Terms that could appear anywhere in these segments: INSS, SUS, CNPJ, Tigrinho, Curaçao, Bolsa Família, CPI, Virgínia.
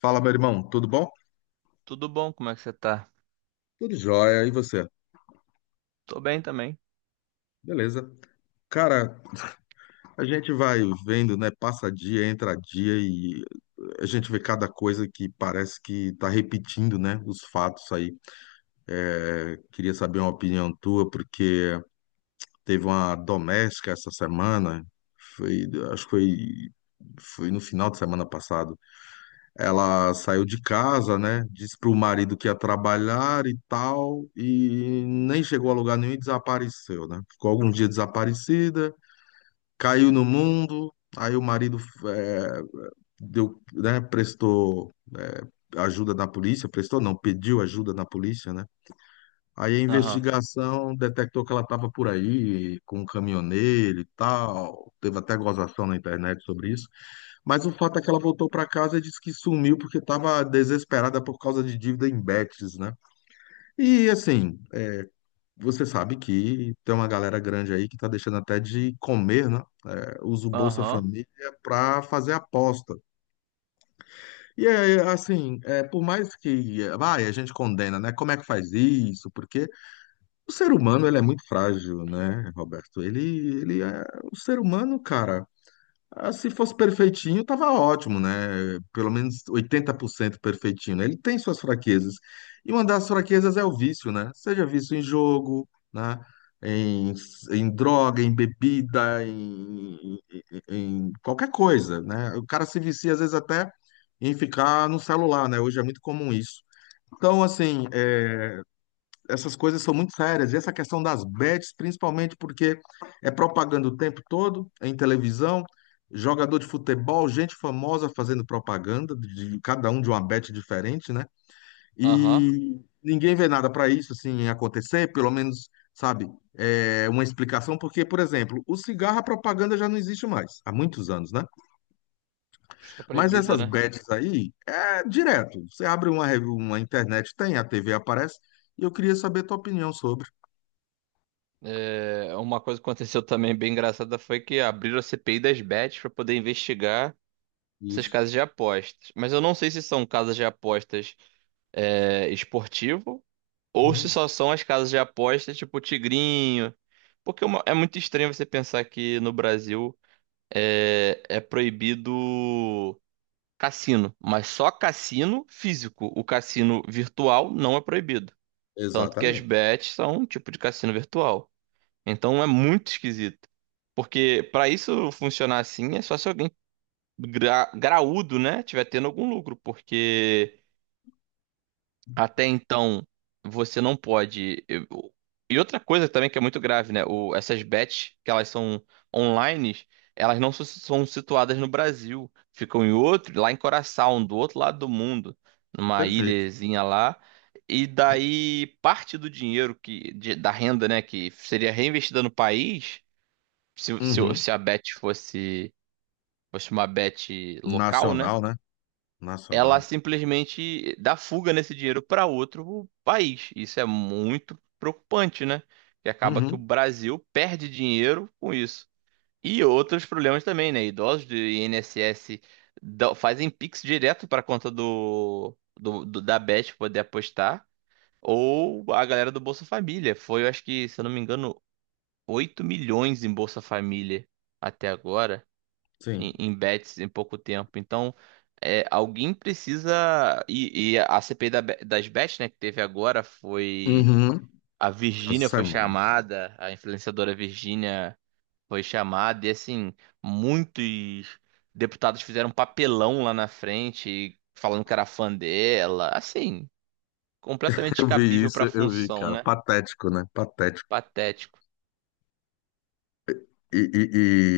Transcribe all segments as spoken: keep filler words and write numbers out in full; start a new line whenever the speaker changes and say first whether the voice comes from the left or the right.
left: Fala, meu irmão, tudo bom?
right: Tudo bom? Como é que você tá?
left: Tudo jóia, e você?
right: Tô bem também.
left: Beleza. Cara, a gente vai vendo, né? Passa dia, entra dia e a gente vê cada coisa que parece que tá repetindo, né? Os fatos aí. É, queria saber uma opinião tua, porque teve uma doméstica essa semana, foi, acho que foi, foi no final de semana passado. Ela saiu de casa, né? Disse para o marido que ia trabalhar e tal, e nem chegou a lugar nenhum e desapareceu, né? Ficou alguns dias desaparecida, caiu no mundo. Aí o marido eh, deu, né? Prestou eh, ajuda na polícia, prestou não, pediu ajuda na polícia, né? Aí a
right: Aham.
left: investigação detectou que ela estava por aí com um caminhoneiro e tal. Teve até gozação na internet sobre isso. Mas o fato é que ela voltou para casa e disse que sumiu porque estava desesperada por causa de dívida em bets, né? E assim, você sabe que tem uma galera grande aí que está deixando até de comer, né? É, Usa o Bolsa
right: Aham.
left: Família para fazer aposta. E é assim, é, por mais que, é, vai, a gente condena, né? Como é que faz isso? Porque o ser humano, ele é muito frágil, né, Roberto? Ele, ele é o ser humano, cara. Ah, se fosse perfeitinho, tava ótimo, né? Pelo menos oitenta por cento perfeitinho, né? Ele tem suas fraquezas. E uma das fraquezas é o vício, né? Seja vício em jogo, né? Em, em droga, em bebida, em, em, em qualquer coisa, né? O cara se vicia, às vezes, até em ficar no celular, né? Hoje é muito comum isso. Então, assim, essas coisas são muito sérias. E essa questão das bets, principalmente porque é propaganda o tempo todo, em televisão, jogador de futebol, gente famosa fazendo propaganda, de de cada um de uma bet diferente, né?
right: Aham.
left: E ninguém vê nada para isso assim acontecer, pelo menos, sabe, é uma explicação, porque, por exemplo, o cigarro, a propaganda já não existe mais, há muitos anos, né?
right: Acho que é
left: Mas
right: proibida,
left: essas
right: né?
left: bets aí é direto. Você abre uma, rev- uma internet, tem, a T V aparece, e eu queria saber a tua opinião sobre
right: É, uma coisa que aconteceu também bem engraçada foi que abriram a C P I das bets para poder investigar essas
left: isso.
right: casas de apostas. Mas eu não sei se são casas de apostas é, esportivo ou se
left: Uhum.
right: só são as casas de apostas tipo Tigrinho. Porque é uma- é muito estranho você pensar que no Brasil é, é proibido. Cassino, mas só cassino físico. O cassino virtual não é proibido. Tanto que as
left: Exatamente.
right: bets são um tipo de cassino virtual. Então é muito esquisito. Porque para isso funcionar assim, é só se alguém gra- graúdo, né, tiver tendo algum lucro. Porque até então, você não pode. eu- E outra coisa também que é muito grave, né? O, essas bets, que elas são online, elas não su- são situadas no Brasil. Ficam em outro, lá em Curaçao, do outro lado do mundo, numa
left: Perfeito.
right: ilhazinha lá. E daí, parte do dinheiro que, de- da renda, né, que seria reinvestida no país, se, se,
left: Uhum.
right: se a bet fosse, fosse uma bet local, né?
left: Nacional, né?
right: Ela
left: Nacional.
right: simplesmente dá fuga nesse dinheiro para outro país. Isso é muito preocupante, né? Que acaba que o
left: Uhum.
right: Brasil perde dinheiro com isso. E outros problemas também, né? Idosos do I N S S dão- fazem Pix direto para a conta do, do- do- da Bet poder apostar. Ou a galera do Bolsa Família. Foi, eu acho que, se eu não me engano, oito milhões em Bolsa Família até agora em,
left: Sim.
right: em bets em pouco tempo. Então, é, alguém precisa. E, e a C P I da be- das bets, né, que teve agora foi.
left: Uhum.
right: A
left: Essa
right: Virgínia foi
left: semana.
right: chamada, a influenciadora Virgínia foi chamada, e assim, muitos deputados fizeram um papelão lá na frente, falando que era fã dela. Assim, completamente
left: Eu vi
right: descabível
left: isso,
right: pra
left: eu vi,
right: função,
left: cara.
right: né?
left: Patético, né? Patético.
right: Patético.
left: E, e-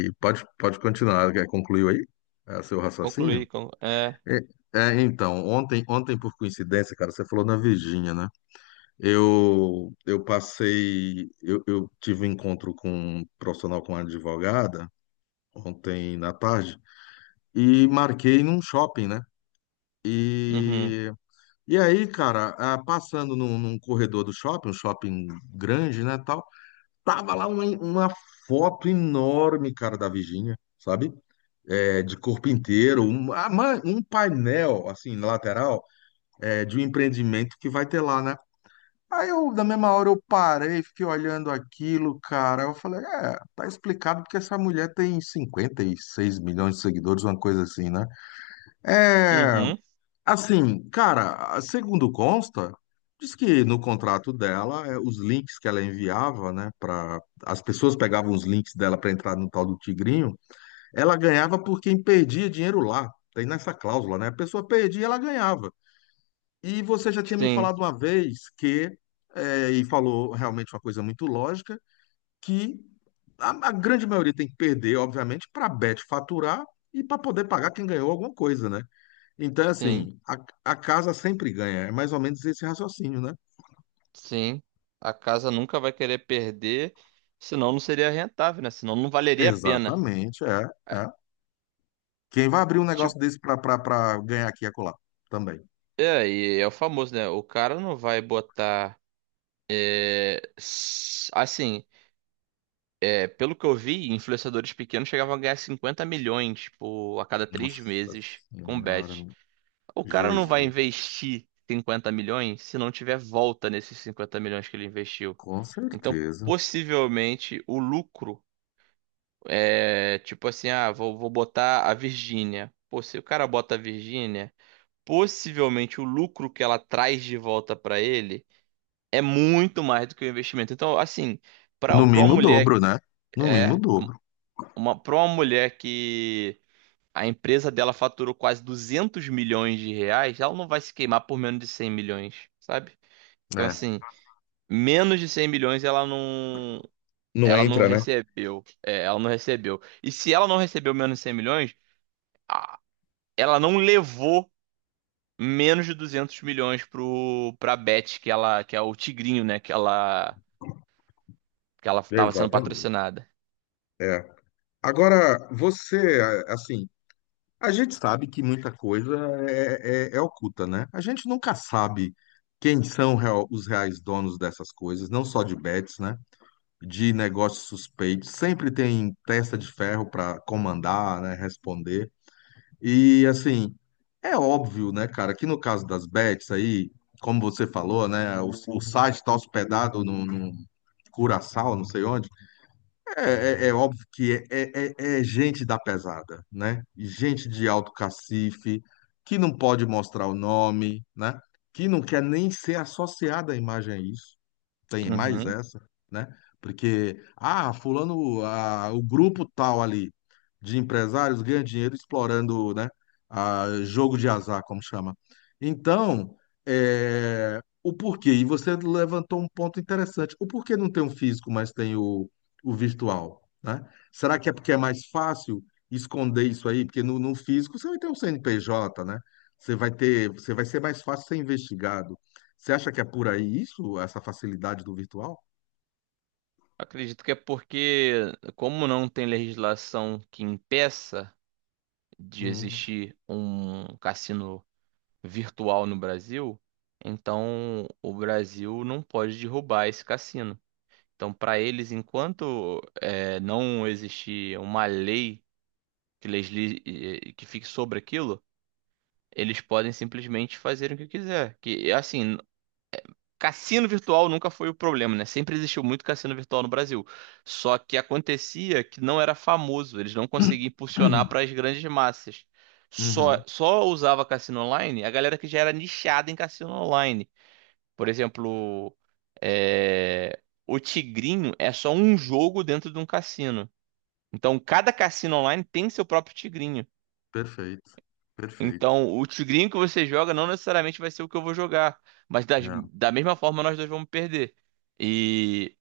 left: e pode, pode continuar, quer- concluiu aí? É, seu
right: Concluí.
left: raciocínio?
right: con- É.
left: É, é, então, ontem, ontem, por coincidência, cara, você falou na Virgínia, né? Eu, eu passei, eu, eu tive um encontro com um profissional, com uma advogada, ontem na tarde, e marquei num shopping, né?
right: Uhum.
left: E, e aí, cara, ah, passando num, num corredor do shopping, um shopping grande, né, tal, tava lá uma, uma foto enorme, cara, da Virgínia, sabe? É, de corpo inteiro, um, ah, man- um painel, assim, na lateral, é, de um empreendimento que vai ter lá, né? Aí eu, na mesma hora, eu parei, fiquei olhando aquilo, cara, eu falei, é, tá explicado porque essa mulher tem cinquenta e seis milhões de seguidores, uma coisa assim, né? É,
right: Uhum.
left: assim, cara, segundo consta, diz que no contrato dela, eh, os links que ela enviava, né, para as pessoas pegavam os links dela para entrar no tal do Tigrinho, ela ganhava por quem perdia dinheiro lá. Tem nessa cláusula, né? A pessoa perdia, ela ganhava. E você já tinha me
right: Sim.
left: falado uma vez que, eh, e falou realmente uma coisa muito lógica, que a, a grande maioria tem que perder, obviamente, para a Bet faturar e para poder pagar quem ganhou alguma coisa, né? Então,
right: Sim.
left: assim, a, a casa sempre ganha. É mais ou menos esse raciocínio, né?
right: Sim, a casa nunca vai querer perder, senão não seria rentável, né? Senão não valeria a pena.
left: Exatamente, é,
right: É,
left: é. Quem vai abrir um
right: Tipo,
left: negócio desse pra pra- pra ganhar aqui e acolá? Também.
right: é, e é o famoso, né? O cara não vai botar. É, s- assim, é, pelo que eu vi, influenciadores pequenos chegavam a ganhar cinquenta milhões, tipo, a cada três
left: Nossa
right: meses com
left: Senhora,
right: bet. O cara não vai
left: Jesus.
right: investir cinquenta milhões se não tiver volta nesses cinquenta milhões que ele investiu.
left: Com
right: Então,
left: certeza.
right: possivelmente, o lucro. É, tipo assim, ah, vou, vou botar a Virgínia. Pô, se o cara bota a Virgínia, possivelmente o lucro que ela traz de volta pra ele é muito mais do que o investimento. Então, assim, pra
left: No
right: para
left: mínimo
right: uma
left: o
right: mulher
left: dobro, né? No mínimo o
right: é
left: dobro.
right: uma para uma mulher que a empresa dela faturou quase duzentos milhões de reais, ela não vai se queimar por menos de cem milhões, sabe? Então,
left: É.
right: assim, menos de cem milhões ela não
left: Não
right: ela não
left: entra, né?
right: recebeu. É, ela não recebeu. E se ela não recebeu menos de cem milhões ela não levou menos de duzentos milhões pro, pra Bet, que ela, que é o Tigrinho, né? Que ela, que ela tava sendo
left: Exatamente.
right: patrocinada.
left: É. Agora, você, assim, a gente sabe que muita coisa é, é- é oculta, né? A gente nunca sabe quem são real- os reais donos dessas coisas, não só de bets, né? De negócios suspeitos. Sempre tem testa de ferro para comandar, né? Responder. E, assim, é óbvio, né, cara, que no caso das bets aí, como você falou, né? O, o site está hospedado no, no Curaçao, não sei onde. É, é- é óbvio que é, é- é é gente da pesada, né? Gente de alto cacife, que não pode mostrar o nome, né? Que não quer nem ser associada à imagem a isso tem mais
right: Uhum.
left: essa, né? Porque, ah, fulano, ah, o grupo tal ali de empresários ganha dinheiro explorando, né, ah, jogo de azar, como chama. Então, é, o porquê, e você levantou um ponto interessante, o porquê não tem o físico, mas tem o, o virtual, né? Será que é porque é mais fácil esconder isso aí? Porque no, no físico você vai ter um C N P J, né? Você vai ter, você vai ser mais fácil ser investigado. Você acha que é por aí isso, essa facilidade do virtual?
right: Acredito que é porque, como não tem legislação que impeça de
left: Hum.
right: existir um cassino virtual no Brasil, então o Brasil não pode derrubar esse cassino. Então, para eles, enquanto eh, não existir uma lei que, legisle eh, que fique sobre aquilo, eles podem simplesmente fazer o que quiser. Que assim, cassino virtual nunca foi o problema, né? Sempre existiu muito cassino virtual no Brasil. Só que acontecia que não era famoso, eles não conseguiam impulsionar para as grandes massas. Só
left: Uhum,
right: só usava cassino online a galera que já era nichada em cassino online. Por exemplo, é, o Tigrinho é só um jogo dentro de um cassino. Então, cada cassino online tem seu próprio Tigrinho.
left: perfeito, perfeito.
right: Então, o tigrinho que você joga não necessariamente vai ser o que eu vou jogar, mas das-
left: É,
right: da mesma forma nós dois vamos perder. E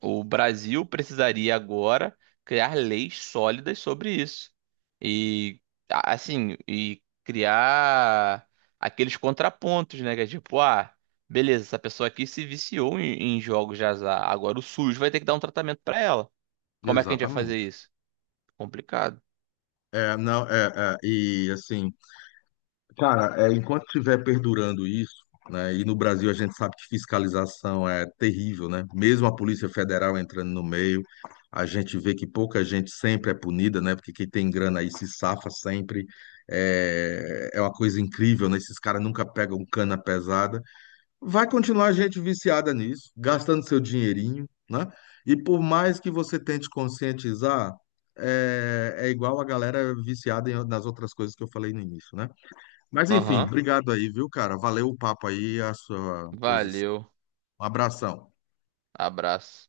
right: o Brasil precisaria agora criar leis sólidas sobre isso. E a- assim, e criar aqueles contrapontos, né, que é tipo, ah, beleza, essa pessoa aqui se viciou em, em jogos de azar, agora o SUS vai ter que dar um tratamento pra ela. Como é que a gente vai fazer
left: exatamente.
right: isso? Complicado.
left: É, não, é, é, e assim, cara, é, enquanto estiver perdurando isso, né, e no Brasil a gente sabe que fiscalização é terrível, né? Mesmo a Polícia Federal entrando no meio, a gente vê que pouca gente sempre é punida, né? Porque quem tem grana aí se safa sempre. É, é uma coisa incrível, né? Esses caras nunca pegam cana pesada. Vai continuar gente viciada nisso, gastando seu dinheirinho, né? E por mais que você tente conscientizar, é, é igual a galera viciada em- nas outras coisas que eu falei no início, né? Mas enfim,
right: Aham.
left: obrigado aí, viu, cara? Valeu o papo aí, a sua posição.
right: Valeu.
left: Um abração.
right: Abraço.